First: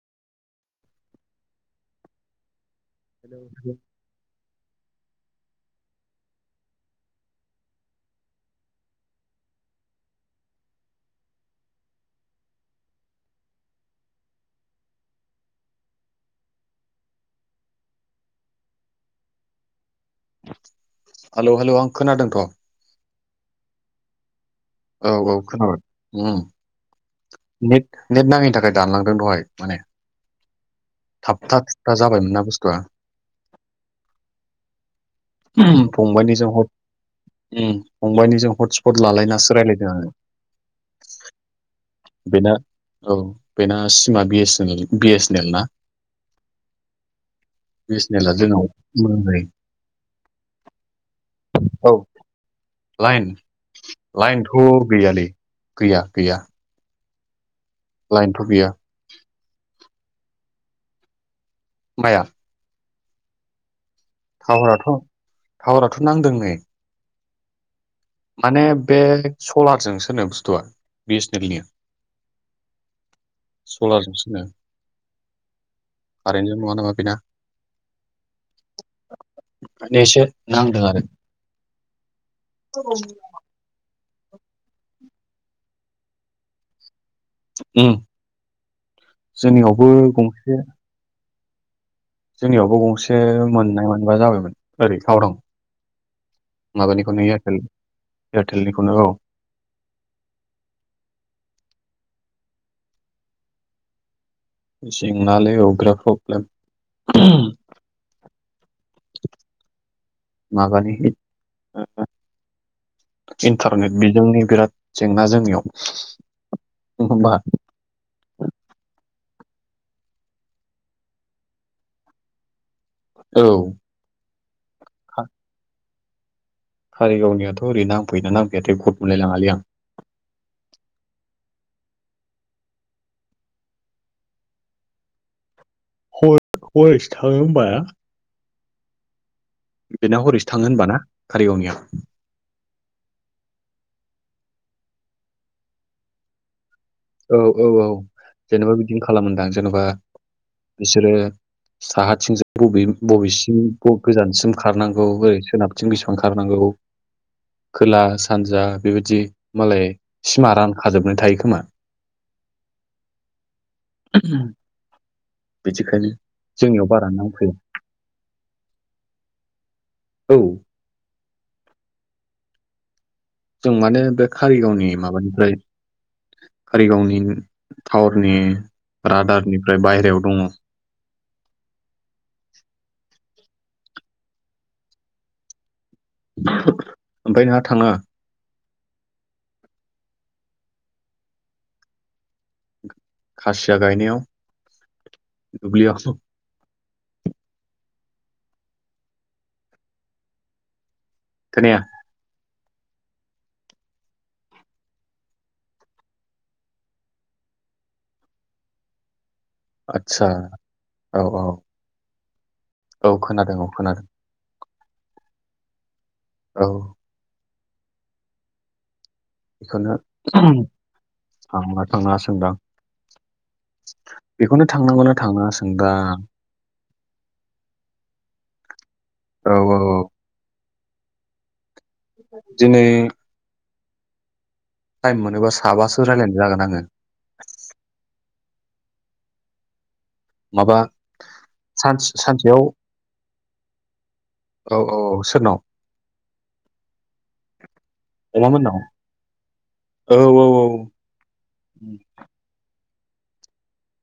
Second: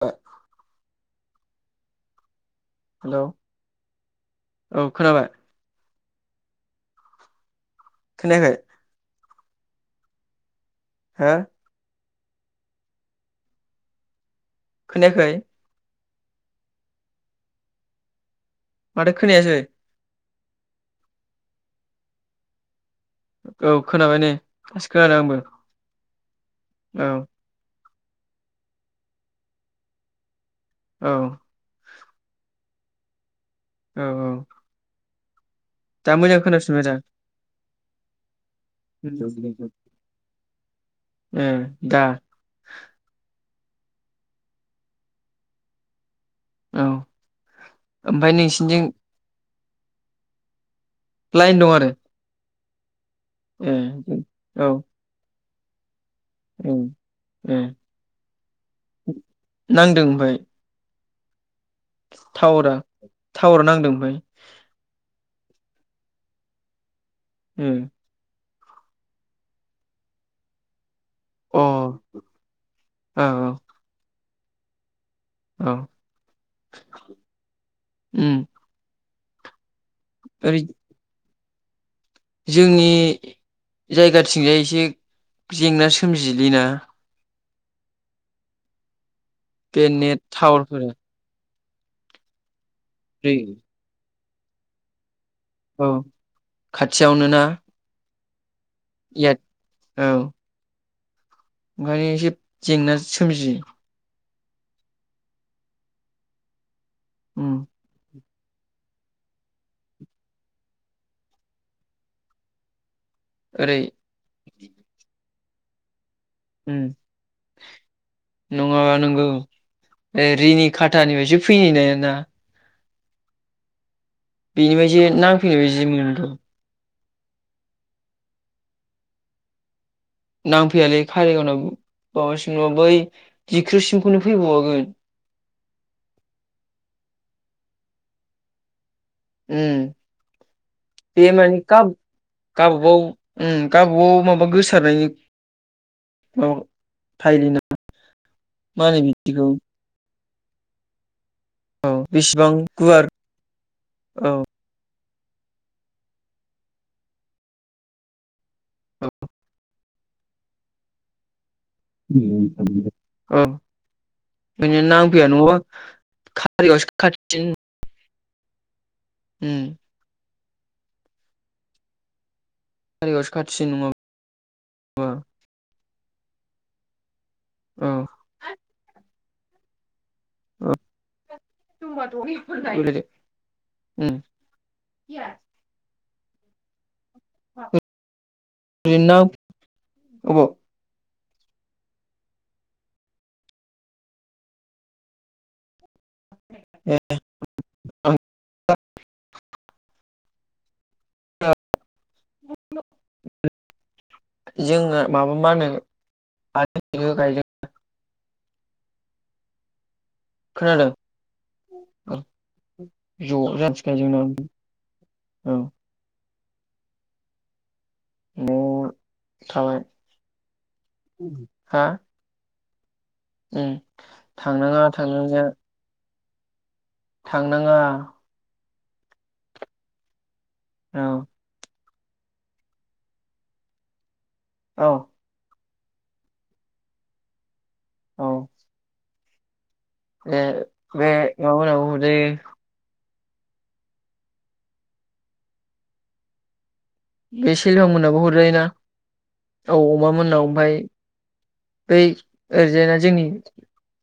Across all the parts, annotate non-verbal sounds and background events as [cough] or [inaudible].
ओ हेल' औ खोनाबाय? खोनायाखै? हो खोनायाखै? माथो खोनायासै? हेलौ हेलौ आं खोनादोंथ'। औ खोनाबाय नै? दासो औ खोनादों आंबो औ खोनाबाय उम। औ [unintelligible] नेट नांयैनि थाखाय दानलांदों दहाय माने। औ थाबथा ग्रा जाबायमोनना बुस्थुआ। औ औ। फंबायनिजों हट उम फंबायनिजों हटस्पट लालायनासो रायलायदों आङो। ए दा बेना औ। बेना सिमा B S N L, B S N L ना? औ बि एस एन एला ओमफ्राय जोंनाव नोंसिनिथिं [unintelligible] लाइन दं आरो? औ लाइन ए लाइनथ' औ गैयालै। गैया। गैया। उम। लाइनथ गैया। नांदों ओमफ्राय? थावरा? थावरा नांदों। ओमफ्राय थावराथ टावाराथ नांदों नै होम माने बे सलारजोंसोनो बुस्थुआ बि एस नेल नि औ औ सलार ओम औ उम एसे ओरै नांदों आरो जोंनि जायगाथिंजाय एसे जेंना सोमजियोलै ना? ओम बे जोंनियावबो नेट गंसे टावारफोरा जोंनियाव गंसे मोननाय मोनबा जाबायमोन। ओरै टावरा औ खाथियावनो ना ए एद औ ओंखायनो एसे जेंना सोमजियो जेंनालै अग्रा प्रब्लेम उम माबानि ओरै इन्टारनेट बिजोंनि बिराद जेंना जोंनियाव [inaudible] ओम होमबा नङाबा नंगौ ए रिनि खाथानिफ्रायसो फैनाय ना नोंना औ बेनिफ्राइसो नांफैनाय बायदि मोनो। औ कारिगावनियाथ' ओरै नांफैयोना नांफैया गट मोनलायलाङालै आं नांफैयालै कारिगावाव माबासिम नङा बै जिख्रुसिमखौनो फैबावगोन। हयसो थाङो होमबा उम बेनाव हरैसो थाङो होनबाना बे माने कारिगावनिया गाब गावबागाव उम गावबागाव माबा गोसारनायनि औ औ औ औ जेनेबा बिदिनो होनो बिदिखौ खालामोदां जेनेबा-' बिसोरो साहाथिंजों बेसेबां बबे गुवार बबेसिम औ गोजानसिम खारनांगौ औ ओरै सोनाबथिं बेसेबां ओंखारनांगौ खोला सानजा बेबायदि मालाय सिमा रानखाजोबनाय थायो खोमा। [unintelligible] बिदिखायनो जोंनियाव बारा नांफैया [unintelligible] उम औ कारिगावासो खाथिसिन नङाब खारिगावनि माबानिफ्राय कारिगावनि औ थावरनि रादारनि बाहेरायाव [unintelligible] उम [unintelligible] ओमफ्राय नोंहा थानाङा। [unintelligible] अबाव खासिया गायनायाव दुब्लियाव [unintelligible] खोनाया [unintelligible] जोङो माबा मा होनो [unintelligible] गायदों। आच्छा खोनादों औ औ औ ज खोनादों औ खोनादों [unintelligible] औ औ [unintelligible] बेखौनो [unintelligible] हा थांना थांनाङासो नोंदां। उम बेखौनो थांनांगौना थांनाङा सोंदां थांनाङा औ औ औ औ दिनै औ थाइम मोनोबास साबासो रायलायनाय जागोन आङो। औ ए माबा बे सानस [unintelligible] सानसेयाव औ औ सोरनाव। बे सिलफां मोनाबो अमा हरजायोना मोननाव औ अमा मोननाव ओमफाय बै ओरै जायना। जोंनि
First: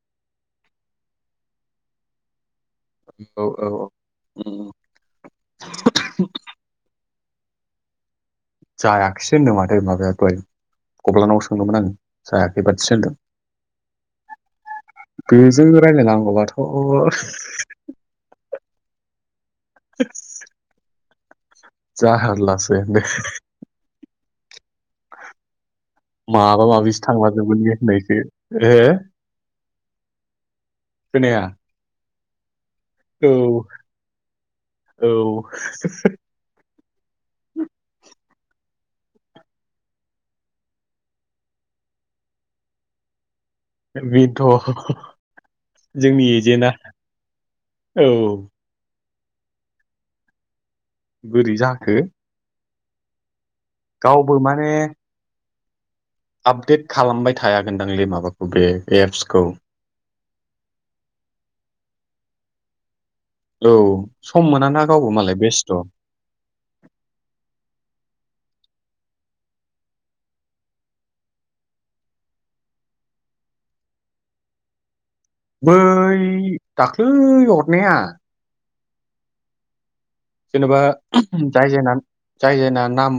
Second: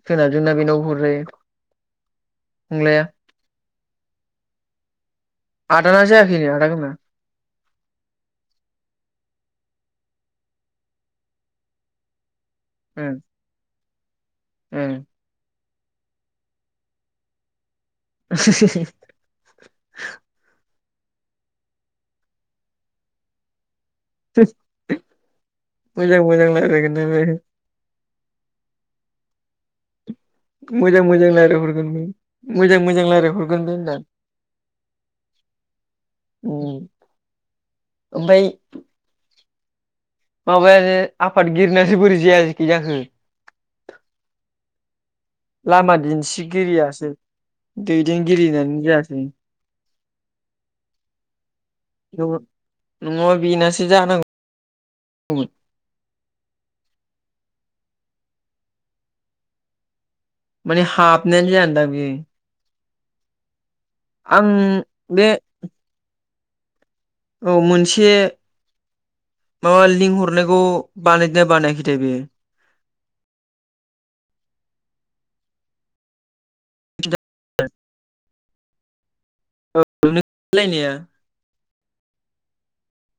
सोनाबजोंना बेनावबो हरजायो। फंलाया उम औ औ औ। औ। आदाना जायाखै नो आदागना [unintelligible] जायाखिसै होनदों माथो माबायाथ गब्लानाव सोंदोंमोन [unintelligible] आङो जायाखै बाथसदों [unintelligible] ओम जों रायजलायनांगौब्लाथ'। [unintelligible] जारलासोनो। [unintelligible] मोजां मोजां माबाबा रायलायगोन माबिसो नो बे थांला जोबगोन [unintelligible] हो। मोजां मोजां खोनाया रायजायहरगोन नों। मोजां मोजां औ रायजलायहरगोन दे होनदां औ ओमफ्राय। माबायानो आफादगिरिरनासो बोरै जाया जखि जाखो। बेथ' लामा दिन्थिगिरियासै औ दैदेनगिरिनानै जायासै। [inaudible] बोरै जाखो। [unintelligible] जानांगौ गावबो माने। आपडेट खालामबाय थायाागोनदांलै माबाखौ बे एप्सखौ मानि हाप [unintelligible] औ सम मोनाना गावबो बे मालाय बेस्थ'। औ मोनसे माबा लिंक हरनायखौ बानायना बानायाखै दे बेयो [unintelligible] बै। दाख्लै। नेहा। जेनेबा लायनाया जाय जायना। जाय जायना नाम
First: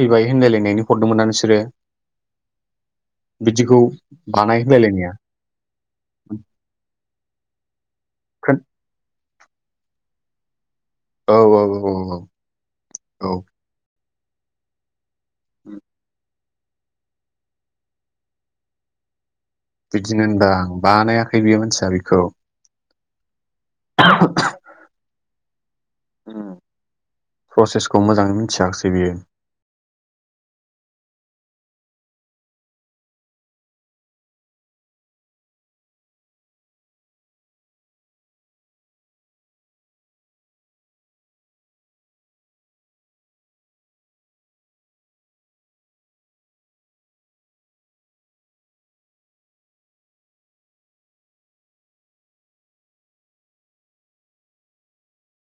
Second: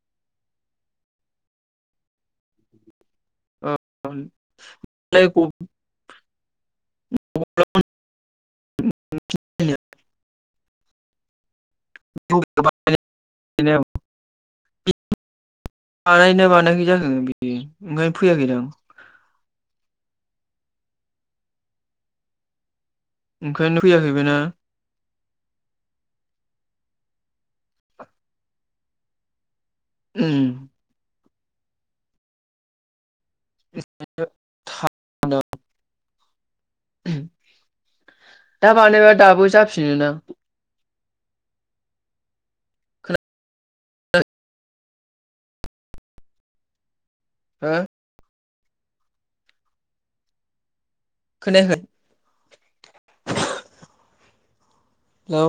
फैबाय होनलायलायनायनि हरदोंमोना नोंसोरो। बिदिखौ बानाय होलायलायनाया [unintelligible] [unintelligible] [unintelligible] औ औ औ औ औ बानायनो औ। [unintelligible] मोनाखै जाखो बिदि ओंखायनो फैयाखैदांं। बिदिनो होनबा बानायाखै बेयो मानसिया बेखौ। ओंखायनो फैयाखै बेना। उम प्रसेसखौ मोजाङै मिनथियाखैसै बियो। उम। [unintelligible] दा बानाबा दाबो जाफिनो दां? ओ? खोनायाखै? हेल'।